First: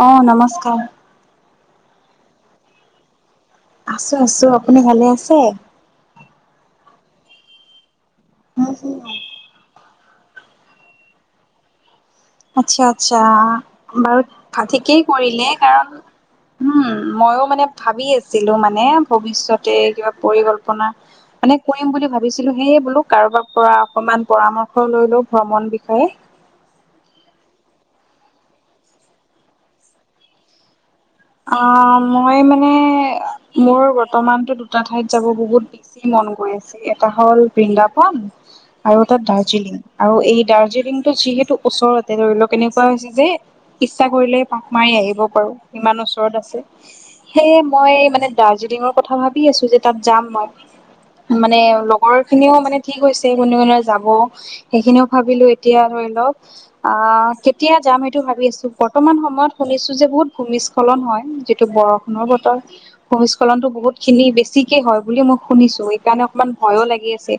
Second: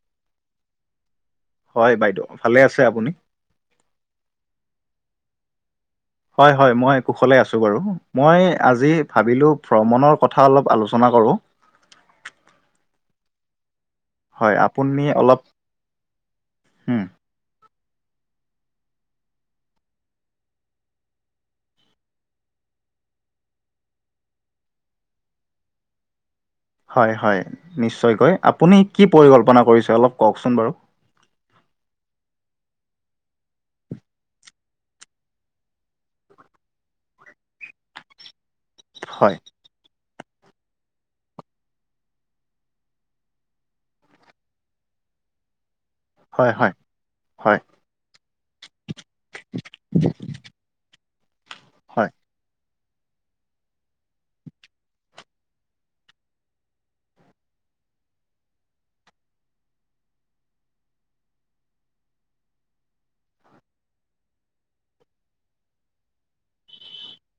অ নমস্কাৰ হয় বাইদেউ ভালে আছে আপুনি? আছো আছো আপুনি ভালে আছে? হয় হয় মই কুশলে আছো বাৰু মই আজি ভাবিলো ভ্ৰমণৰ কথা অলপ আলোচনা কৰোঁ। আচ্ছা আচ্ছা। বাৰু হয় ঠিকেই আপুনি অলপ কৰিলে কাৰণ উম মইও মানে ভাবি আছিলো মানে ভৱিষ্যতে কিবা পৰিকল্পনা মানে কৰিম বুলি ভাবিছিলো সেয়ে বোলো কাৰোবাৰ পৰা অকমান পৰামৰ্শ লৈ লো ভ্ৰমণ বিষয়ে। হয় হয় নিশ্চয়কৈ আপুনি কি পৰিকল্পনা কৰিছে অলপ কওকচোন বাৰু। অ মই মানে মোৰ বৰ্তমানতো দুটা ঠাইত যাব বহুত বেছি মন গৈ আছে এটা হ'ল বৃন্দাবন আৰু এটা হয় দাৰ্জিলিং। আৰু এই দাৰ্জিলিংটো যিহেতু ওচৰতে ধৰি লওক এনেকুৱা হৈছে যে ইচ্ছা কৰিলে পাক মাৰি আহিব পাৰো ইমান ওচৰত হয় আছে হয় সেয়ে হয় মই মানে দাৰ্জিলিঙৰ কথা ভাবি আছো যে তাত যাম মই মানে হয় লগৰ খিনিও মানে কি কৈছে কোনে কোনে যাব সেইখিনিও ভাবিলো এতিয়া ধৰি লওক অ কেতিয়া যাম সেইটো ভাবি আছো বৰ্তমান সময়ত শুনিছো যে বহুত ভূমিস্খলন হয় যিটো বৰষুণৰ বতৰ। ভূমিস্খলনতো বহুত খিনি বেছিকে হয় বুলি মই শুনিছো সকাৰণে অকমান ভয়ও লাগি আছে।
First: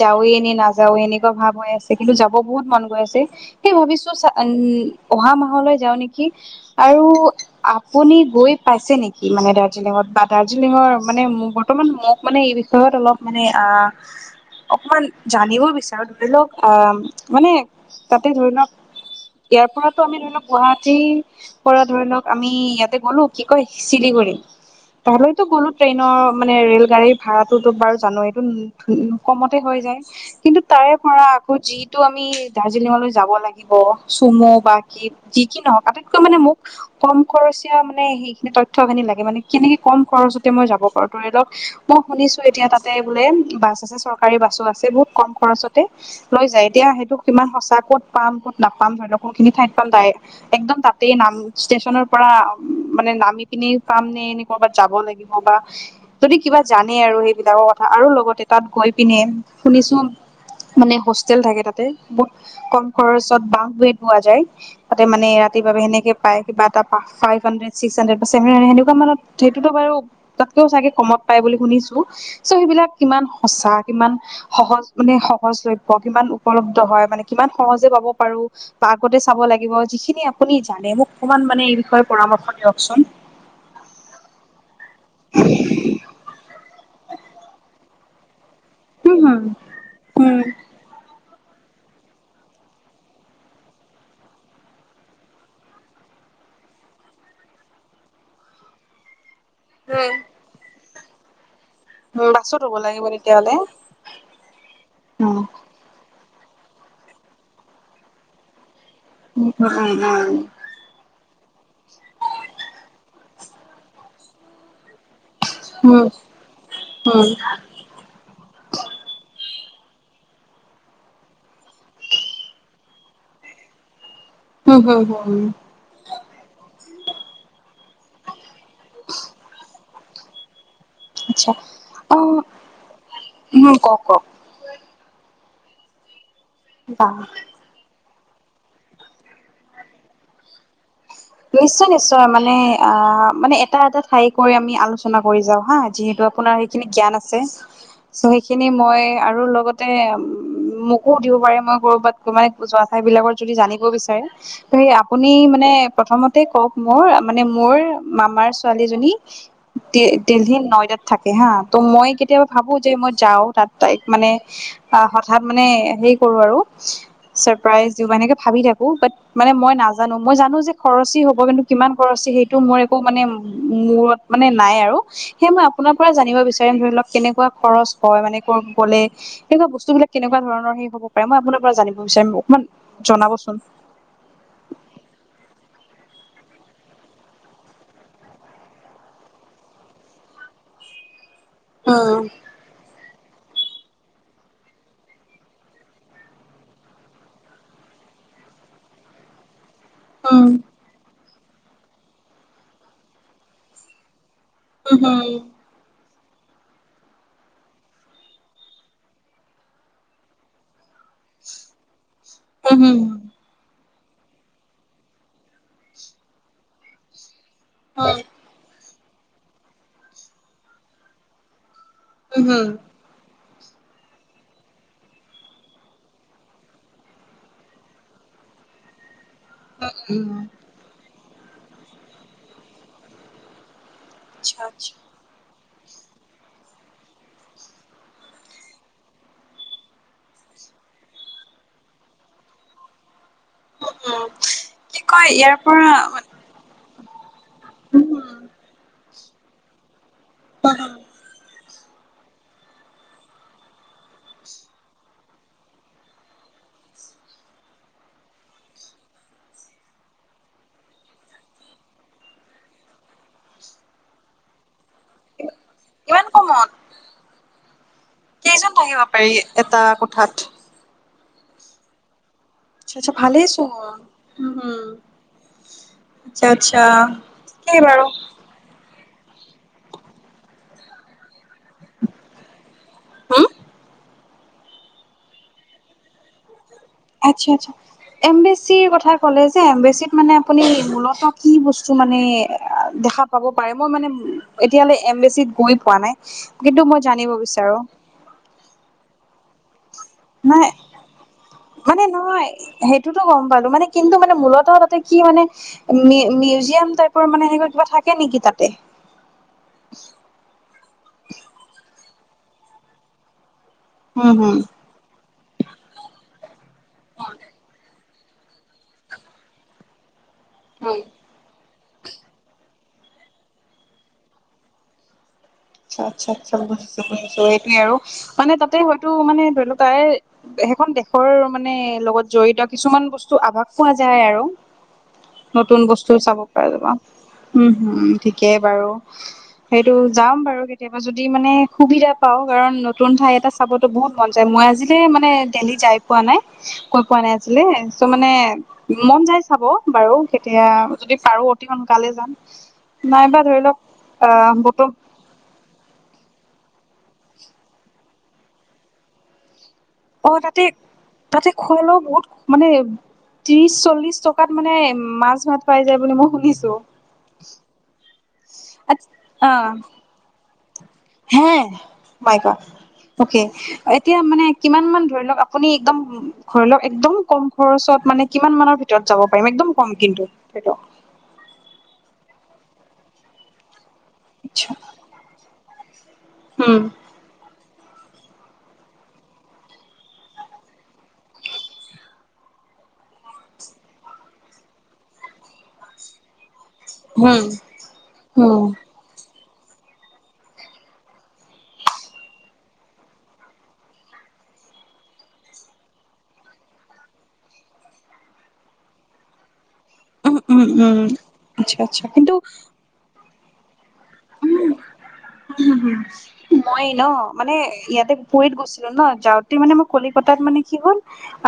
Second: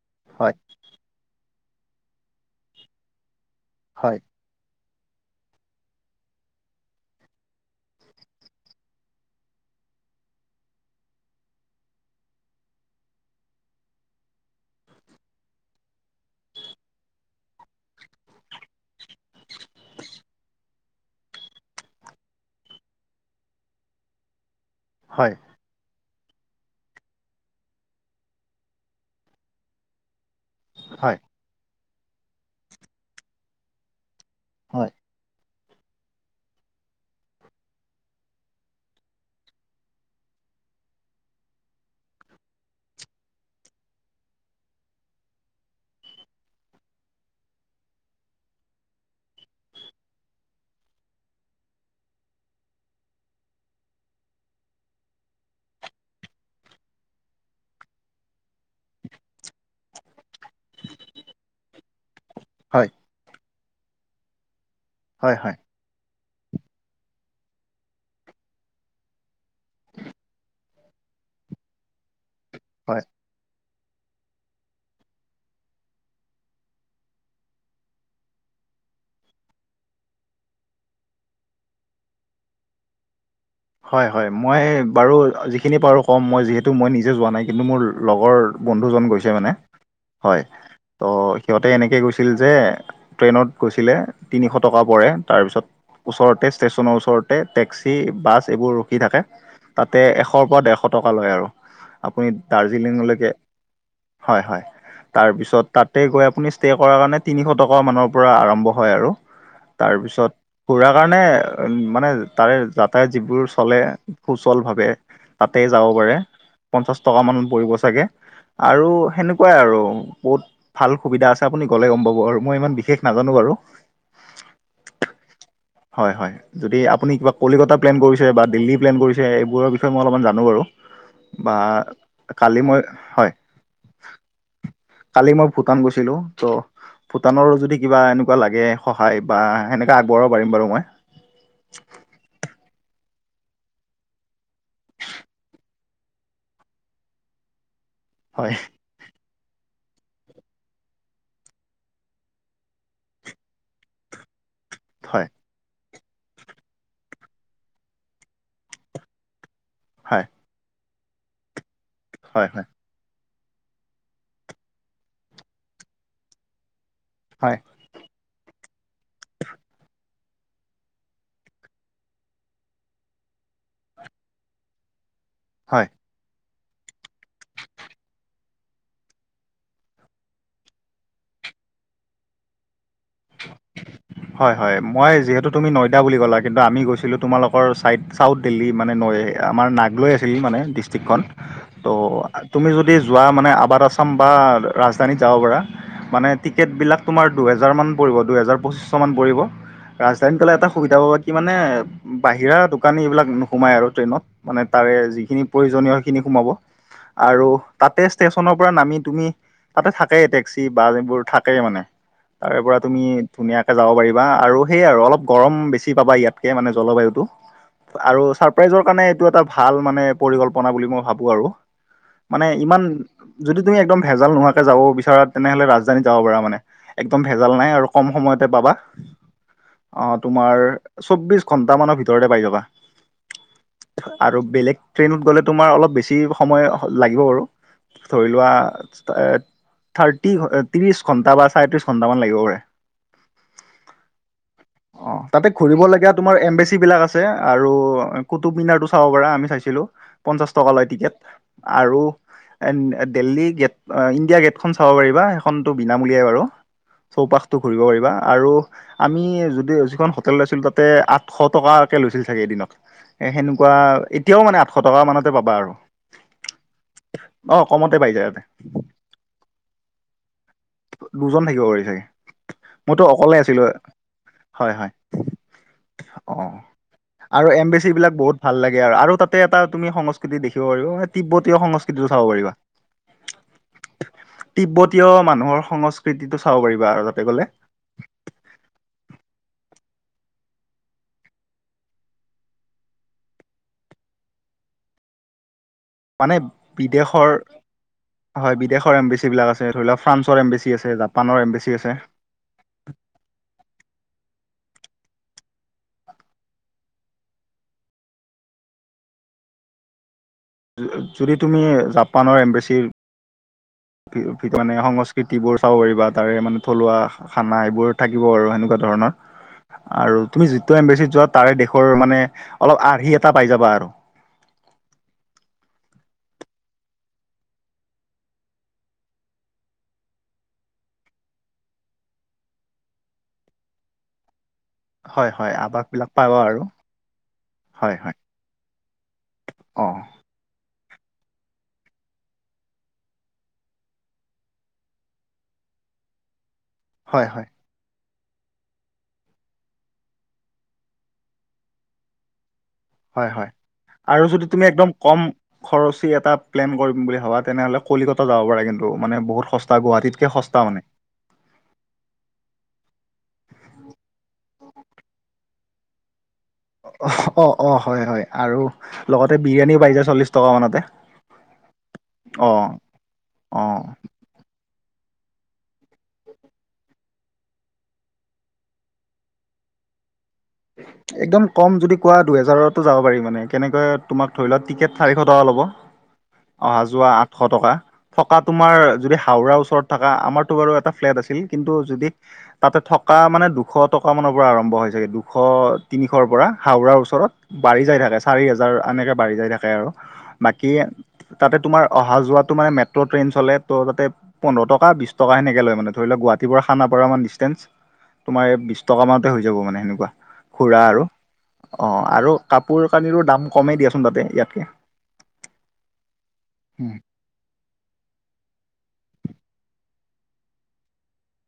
যাৱওৱে নে হয় নাযাওে এনেকুৱা ভাৱ হৈ আছে কিন্তু যাব বহুত মন গৈ আছে সেই ভাবিছো হয় উম অহা মাহলৈ যাওঁ নেকি আৰু আপুনি গৈ পাইছে নেকি মানে দাৰ্জিলিঙত বা দাৰ্জিলিঙৰ মানে ম বৰ্তমান মোক মানে এই বিষয়ত অলপ মানে আহ অকমান জানিব বিচাৰো ধৰি লওক আহ মানে তাতে ধৰি লওক ইয়াৰ পৰাতো আমি ধৰি লওক গুৱাহাটীৰ পৰা ধৰি লওক আমি ইয়াতে গ'লো কি কয় শিলিগুৰি হয় তালৈতো গ'লো। ট্ৰেইনৰ মানে ৰেল গাড়ীৰ ভাড়াটোতো বাৰু জানো এইটো কমতে হৈ যায়। কিন্তু তাৰে হয় পৰা আকৌ যিটো আমি দাৰ্জিলিঙলৈ যাব লাগে চুমু বা হয় হয় কি যি কি নহওক আটাইতকৈ মানে মোক কম খৰচীয়া মানে সেইখিনি তথ্যখিনি লাগে মানে কেনেকে কম খৰচতে মই যাব পাৰো ধৰি লওক মই শুনিছো এতিয়া তা তে বোলে বাছ আছে চৰকাৰী বাছো আছে বহুত কম খৰচতে লৈ যায় এতিয়া সেইটো সমান সঁচা ক'ত পাম ক'ত নাপাম ধৰি লওক কোনখিনি ঠাইত পাম একদম তাতেই নাম ষ্টেচনৰ পৰা মানে নামি পিনি পামনে এনে ক'বাত যাব লাগিব বা যদি কিবা জানে আৰু সেইবিলাকৰ কথা আৰু লগতে তাত গৈ পিনে শুনিছো মানে হোষ্টেল থাকে তাতে। বহুত কম হয় খৰচত বাহ বেত পোৱা যায় তাতে মানে হয় ৰাতিৰ বাবে সেনেকে পাই কিবা এটা ফাইভ হানড্ৰেদ ছিক্স হানড্ৰেট বা ছেভেন হাইড্ৰেট কেনেকুৱা মানত সেটোটো বাৰু তাতকেও চাগে কমত পাই বুলি শুনিছো চ' সেইবিলাক হয় কিমান সঁচা কিমান সহজ মানে সহজলভ্য কিমান উপলব্ধ হয় মানে কিমান সহজে পাব পাৰো বা আগতে চাব লাগিব যিখিনি আপুনি জানে মোক অকমান মানে এই বিষয়ে পৰামৰ্শ দিয়কচোন। হয় হয় মই বাৰু যিখিনি পাৰো ক'ম মই যিহেতু মই নিজে যোৱা নাই কিন্তু মোৰ লগৰ বন্ধুজন উম গৈছে হম মানে উম হয়। তো সিহঁতে এনেকৈ গৈছিল যে ট্ৰেইনত গৈছিলে তিনিশ টকা পৰে তাৰপিছত ওচৰতে ষ্টেচনৰ ওচৰতে টেক্সি, বাছ এইবোৰ ৰখি থাকে তাতে এশৰ পৰা ডেৰশ টকা লয় আৰু। আপুনি বাছত হ'ব লাগিব দাৰ্জিলিঙলৈকে তেতিয়াহ'লে হয় হয় উম তাৰপিছত, তাতে গৈ আপুনি ষ্টে' কৰাৰ কাৰণে তিনিশ টকা মানৰ পৰা আৰম্ভ হয় আৰু উম উম তাৰপিছত- খুৰা কাৰণে উম মানে তাৰে যাতায়ত- যিবোৰ চলে- সুচল ভাৱে তাতে যাব উম উম উম পাৰে পঞ্চাশ টকা মান পৰিব চাগে। আৰু সেনেকুৱাই আৰু বহুত- ভাল সুবিধা আছে আপুনি গ'লে গম পাব আৰু মই ইমান বিশেষ নাজানো বাৰু। উম হুম হু হুম। হয় হয়, যদি আপুনি কিবা কলিকতা- প্লেন কৰিছে বা দিল্লী প্লেন কৰিছে এইবোৰৰ বিষয়ে মই অলমান জানো বাৰু। আচ্ছা বা অ কালি মই হয়। উম কওক কওক কালি মই ভূটান গৈছিলো ত' বা ভূটানৰ যদি কিবা এনেকুৱা লাগে- সহায় বা সেনেকে আগবঢ়াব পাৰিম বাৰু মই। নিশ্চয় নিশ্চয়, মানে অঁ মানে এটা এটা ঠাই কৰি আমি আলোচনা কৰি যাও হা যিহেতু আপোনাৰেই- সেইখিনি জ্ঞান আছে। [inaudible] চৌ' সেইখিনি মই আৰু লগত- তে মোকো সুদিব পাৰে মই কৰ'বাত মানে যোৱা ঠাই বিলাকৰ যদি জানিব বিচাৰে। সেই হয় আপুনি মানে প্ৰথমতে কওক মোৰ মানে মোৰ মামাৰ ছোৱালীজনী- হয় দিল্হিত নয়দাত থাকে হাঁ ত' মই হয় কেতিয়াবা হয় ভাবো যে মই যাও তাত- তাইক মানে আহ হঠাৎ মানে হেই কৰো আৰু- হয় চাৰপ্ৰাইজ দিওঁ এনেকে ভাবি থাকো বাত মানে মই নাজানো মই জানো যে- খৰচী হ'ব কিন্তু কিমান খৰচী সেইটো ময় একো মানে মূৰত মানে নাই আৰু। সেইয়ে মই হয়, আপোনাৰ পৰা জানিব বিচাৰিম ধৰি লওক কেনেকুৱা খৰচ হয় মানে ক গ'লে। এনেকুৱা বস্তু বিলাক কেনেকুৱা ধৰণৰ সেই হ'ব পাৰে মই আপোনাৰ পৰা জানিব বিচাৰিম অকমান জনাবচোন। হয় হয়, মই যিহেতু তুমি নয়দা বুলি ক'লা কিন্তু আমি গৈছিলো তোমালোকৰ ছাইদ- চাউথ দিল্লী মানে নৈ আমাৰ নাগ লৈ আছিল মানে ডিষ্ট্ৰিকখন ত'- উম তুমি যদি যোৱা মানে আবাদ আছাম বা ৰাজধানীত যাব পাৰা। মানে টিকেট বিলাক তোমাৰ দুহেজাৰ মান- পৰিব দুহেজাৰ পঁচিছ মান পৰিব ৰাজধানীত উম গ'লে এটা সুবিধা পাবা- কি মানে বাহিৰা দোকানী এইবিলাক নোসোমায় আৰু ট্ৰেইনত মানে তাৰে যিখিনি- প্ৰয়োজনীয় সেখিনি সোমাব। আৰু তাতে ষ্টেচনৰ পৰা নামি তুমি তাতে থাকেই টেক্সি বাছ এইবোৰ। থাকেই মানে তাৰে পৰাত- ধুনীয়াকে যাব পাৰিবা আৰু সেই আৰু অলপ গৰম বেছি পাবা ইয়াতকে মানে জলবায়ুটো। উম আৰু ছাৰপ্ৰাইজৰ কাৰণে এইটো এটা ভাল মানে পৰিকল্পনা বুলি মই ভাবো আৰু। মানে ইমান- যদি তুমি একদম ভেজাল নোহোৱাকে যাব বিচাৰা তেনেহলে ৰাজধানীত যাব পাৰা মানে একদম ভে- জাল নাই আৰু কম সময়তে পাবা অঁ উম তোমাৰ- চৌবিশ ঘন্টা মানৰ ভিতৰতে পাই যাবা আৰু আচ্ছা বেলেগ আচ্ছা ট্ৰেইনত গ'লে- তোমাৰ অলপ বেছি সময় লাগিব বাৰু। ধৰি লোৱা থাৰটি ট্ৰিচ ঘণ্টা বা ছাৰে ট্ৰিছ ঘন- টামান লাগিব পাৰে। উম কি অঁ কয় তাতে ইয়াৰ কৰিব পৰা লগীয়া তোমাৰ এম্বেচি বিলাক আছে। তাতে আৰু উম কুটুকমিনাৰটো চাব পাৰা আমি চাইছিলো পঞ্চাশ টকা লৈ টিকেট আৰু এন দিল্লী গেট ইণ্ডিয়া গেটখন চাব পাৰিবা সেইখনতো বিনামূলীয়াই বাৰু চৌপাশটো ঘূৰিব পাৰিবা আৰু আমি যদি যিখন হোটেল লৈছিলো তাতে আঠশ টকাকে লৈছিল চাগে এদিনত এ সেনেকুৱা ইত এতিয়াও মানে আঠশ টকা মানতে পাবা আৰু ইমান কমত অ কমতে পাই যায় কেইজন থাকিব পাৰি এটা কোঠাত দুজন থাকিব পাৰি চাগে আচ্ছা মইতো আচ্ছা অকলে ভালেই আছিলো চোন উম হয় হম হয় অ আচ্ছা আচ্ছা আৰু কি এম বিচি বাৰু বিলাক বহুত ভাল লাগে আৰু আৰু তাতে এটা তুমি সংস্কৃতি দেখিব পাৰিবা তিব্বতীয় সংস্কৃতিটো চাব পাৰিবা হুম তিব্বতীয় মানুহৰ সংস্কৃতিটো চাব পাৰিবা আৰু তাত আচ্ছা আচ্ছা এমবেচিৰ কথা ক'লে যে এমবেচিত মানে আপুনি মূলত কি বস্তু মানে দেখা পাব পাৰে মই মানে এতিয়ালে এমবেচিত গৈ পোৱা নাই মানে কিন্তু মই বিদেশৰ জানিব বিচাৰো হয় বিদেশৰ এম্বেচী বিলাক আছে ধৰি লওক ফ্ৰান্সৰ নাই এম্বেচি আছে জাপানৰ এম্বেচি আছে মানে নহয় সেইটোতো গম পালো মানে কিন্তু মানে মূলতঃ তাতে কি মানে মিউ মিউজিয়াম টাইপৰ মানে সেনেকা কিবা থাকে নেকি তাতে যদি তুমি জাপানৰ এম্বেচিৰ হম হম [unintelligible] সংস্কৃতিবোৰ চাব পাৰিবা তাৰে মানে থলুৱা খানা এইবোৰ থাকিব আৰু সেনেকুৱা ধৰণৰ আৰু তুমি যিটো এম্বেচিত যোৱা তাৰে দেশৰ মানে অলপ আৰ্হি এটা পাই যাবা আৰু আচ্ছা আচ্ছা আচ্ছা বুজিছো বুজিছো এইটোৱে আৰু মানে তাতে হয়তো মানে ধৰি লও তাই সেইখন দেশৰ মানে লগত জড়িত কিছুমান বস্তু আভাস পোৱা যায় আৰু হয় হয় নতুন আৱাস বিলাক বস্তু পাবা চাব আৰু পৰা যাব উম হয় হুম হয় ঠিকেই বাৰু অ সেইটো যাম বাৰু আৰু কেতিয়াবা যদি মানে সুবিধা পাওঁ কাৰণ নতুন ঠাই এটা চাবতো বহুত মন যায় মই আজিলে মানে দেল্লী যাই পোৱা নাই কৈ পোৱা হয় নাই হয় আজিলে চ মানে মন যায় চাব বাৰু কেতিয়া যদি পাৰো অতি সোনকালে যাম হয় নাইবা হয় ধৰি লওক আৰু যদি আহ তুমি বতৰ একদম কম খৰচী এটা প্লেন কৰিম বুলি ভাবা তেনেহ'লে কলিকতা যাব পাৰে কিন্তু মানে বহুত সস্তা গুৱাহাটীত অ তাতে তাতে খোৱা লোৱাও বহুত মানে ত্ৰিশ চল্লিশ টকাত মানে মাছ ভাত পাই যায় বুলি মই শুনিছো অ অ অ হয় হয় আৰু লগতে অ বিৰিয়ানীও পাই যায় চল্লিশ টকা মানতে হে মাইকা অ', অক অ', এতিয়া মানে কিমান মান ধৰি লওক আপুনি একদম ধৰি লওক একদম কম খৰচত মানে কিমান মানৰ ভিতৰত ত যাব পাৰিম একদম কম কিন্তু লওক একদম কম যদি কোৱা দুহেজাৰতো যাব পাৰি মানে কেনেকৈ তোমাক ধৰি লোৱা টিকেট চাৰিশ টকা ল'ব অহা উম যোৱা আঠশ টকা থকা তোমাৰ যদি হাওৰা ওচৰত থকা আমাৰতো বাৰু এটা ফ্লেট আছিল কিন্তু যদি তাতে থকা মানে দুশ টকা মানৰ পৰা আৰম্ভ হয় চাগে দু দুশ তিনিশৰ পৰা হাওৰাৰ ওচৰত উম বাঢ়ি যায় থাকে চাৰি উম হেজাৰ আনেকে বাঢ়ি যাই থাকে আৰু বাকি তাতে তোমাৰ অহা যোৱাতো মানে মেট্ৰ ট্ৰেইন চলে ত' তাতে পোন্ধৰ টকা, বিশ টকা সেনেকে লয় মানে ধৰি লোৱা, গুৱাহাটীৰ পৰা খানাপাৰা মান ডিষ্টেঞ্চ। তোমাৰ এই বিশ টকা মানতে হৈ যাব মানে সেনেকুৱা। উম উম ফুৰা আৰু উম আচ্ছা অ', আচ্ছা আৰু কিন্তু কাপোৰ কানিৰো দাম কমেই দিয়াচোন তাতে। ইয়াতকে [unintelligible] মই ন। মানে ইয়াতে কুৱেইট গৈছিলো ন যাওঁতে মানে মোৰ কলিকতাত মানে কি হ'ল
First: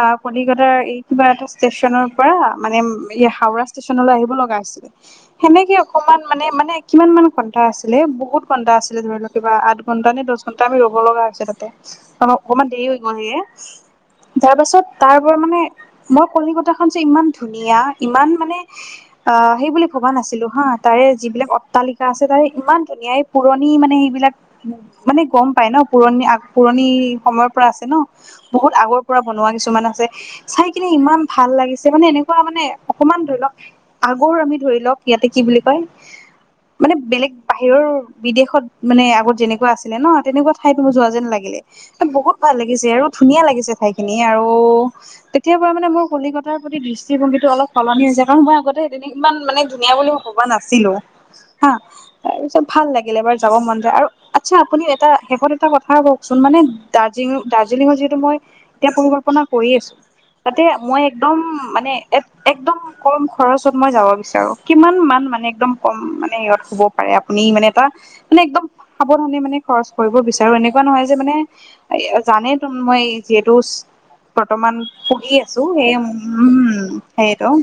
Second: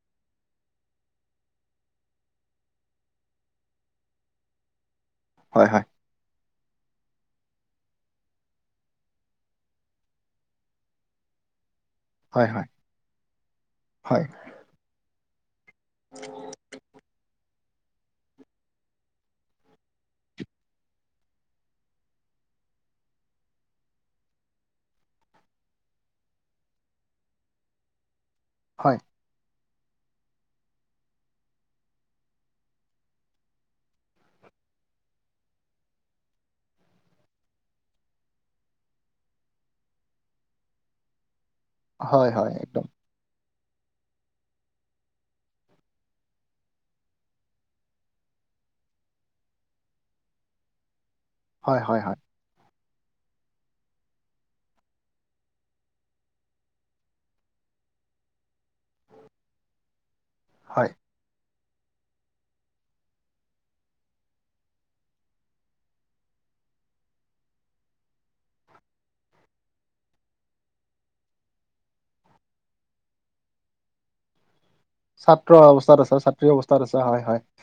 আ কলিকতাৰ এই কিবা এটা ষ্টেচনৰ পৰা মানে হাওৰা ষ্টেচনলৈ আহিব লগা আছিল। হয় সেনেকে হয় অকমান মানে, মানে কিমান মান ঘন্টা আছিলে, বহুত ঘণ্টা আছিলে, ধৰি লওক কিবা আঠ ঘণ্টা নে দহ ঘন্টা আমি ৰ'ব লগা হৈছে তাতে। অ' হয় হয় অকমান দেৰি হৈ গ'ল সেয়ে, হয়। তাৰ পাছত তাৰ পৰা মানে মই কলিকতা খন যে ইমান ধুনীয়া ইমান মানে, আ সেই বুলি ভবা নাছিলো হা তাৰে যিবিলাক অট্টালিকা আছে, তাৰে ইমান ধুনীয়া এই পুৰণি মানে সেইবিলাক মানে গম পাই ন পুৰণি, আগ পুৰণি সময়ৰ পৰা আছে ন, বহুত হয় আগৰ পৰা বনোৱা কিছুমান আছে, চাই কিনে ইমান ভাল লাগিছে মানে এনেকুৱা মানে অকমান ধৰি লওক আগৰ আমি ধৰি লওক ইয়াতে কি বুলি কয় মানে বেলেগ বাহিৰৰ, বিদেশত মানে আগত যেনেকুৱা আছিলে ন তেনেকুৱা ঠাইত মোৰ যোৱা যেন লাগিলে। হয় বহুত হয় ভাল একদম লাগিছে আৰু ধুনীয়া লাগিছে ঠাইখিনি, আৰু তেতিয়া পৰা মানে মোৰ কলিকতাৰ প্ৰতি দৃষ্টিভংগীটো অলপ সলনি হৈছে, কাৰণ মই আগতে তেনে ইমান মানে ধুনীয়া বুলি ভবা নাছিলো, হা, হয় হয় হয় তাৰ পিছত ভাল লাগিল এবাৰ যাব মন যায় আৰু আচ্ছা, আপুনি এটা শেষত এটা কথা কওকচোন মানে দাৰ্জিলং, দাৰ্জিলিঙৰ যিহেতু মই এতিয়া পৰিকল্পনা কৰি আছো, তাতে হয় মই একদম, মানে একদম কম খৰচত মই যাব বিচাৰো, কিমান মান মানে একদম কম মানে মে সিহত হ'ব পাৰে আপুনি মানে এটা মানে একদম সাৱধানে মানে খৰচ কৰিব বিচাৰো এনেকুৱা নহয় যে মানে জানেই তো, মই যিহেতু, বৰ্তমান পঢ়ি ছাত্ৰ আছো, সেই, অৱস্থাত আছা ছাত্ৰী অৱস্থাত উম আছা হয় হয় সেইটো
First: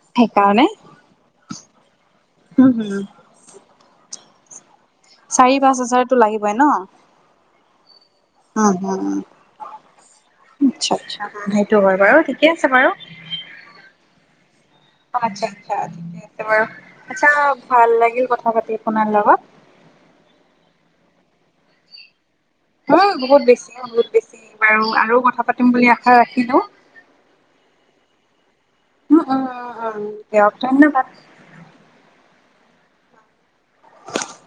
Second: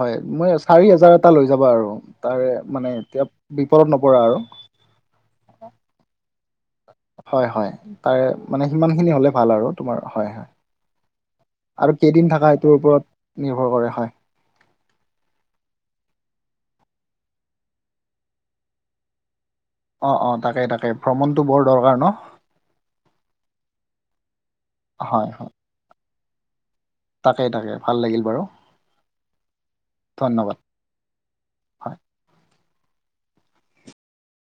হয় মই চাৰি হাজাৰ এটা লৈ যাবা আৰু, তাৰে উম মানে হম এতিয়া বিপদত নপৰা আৰু। চাৰি পাঁচ হাজাৰতো লাগিবই ন। হয় হয়, তাৰে অ মানে অ সিমানখিনি হলে ভাল আৰু তোমাৰ হয়, হয়। আচ্ছা আচ্ছা, সেইটো আৰু হয় বাৰু কেইদিন ঠিকে থাকা আছে সেইটোৰ বাৰু। ওপৰত নিৰ্ভৰ কৰে হয়। আচ্ছা আচছা, ঠিকে আছে বাৰু, আচ্ছা ভাল লাগিল কথা পাতি আপোনাৰ লগত। অ' অ', তাকেই তাকেই ভ্ৰমণটো বৰ দৰকাৰ ন। উম, বহুত বেছি, বহুত বেছি, বাৰু আৰু হয় কথা হয় পাতিম বুলি আশা ৰাখিলো। উ তাকে তাকে ভাল লাগিল বাৰু উম, উম, উম দিয়ক ধন্যবাদ। [unintelligible]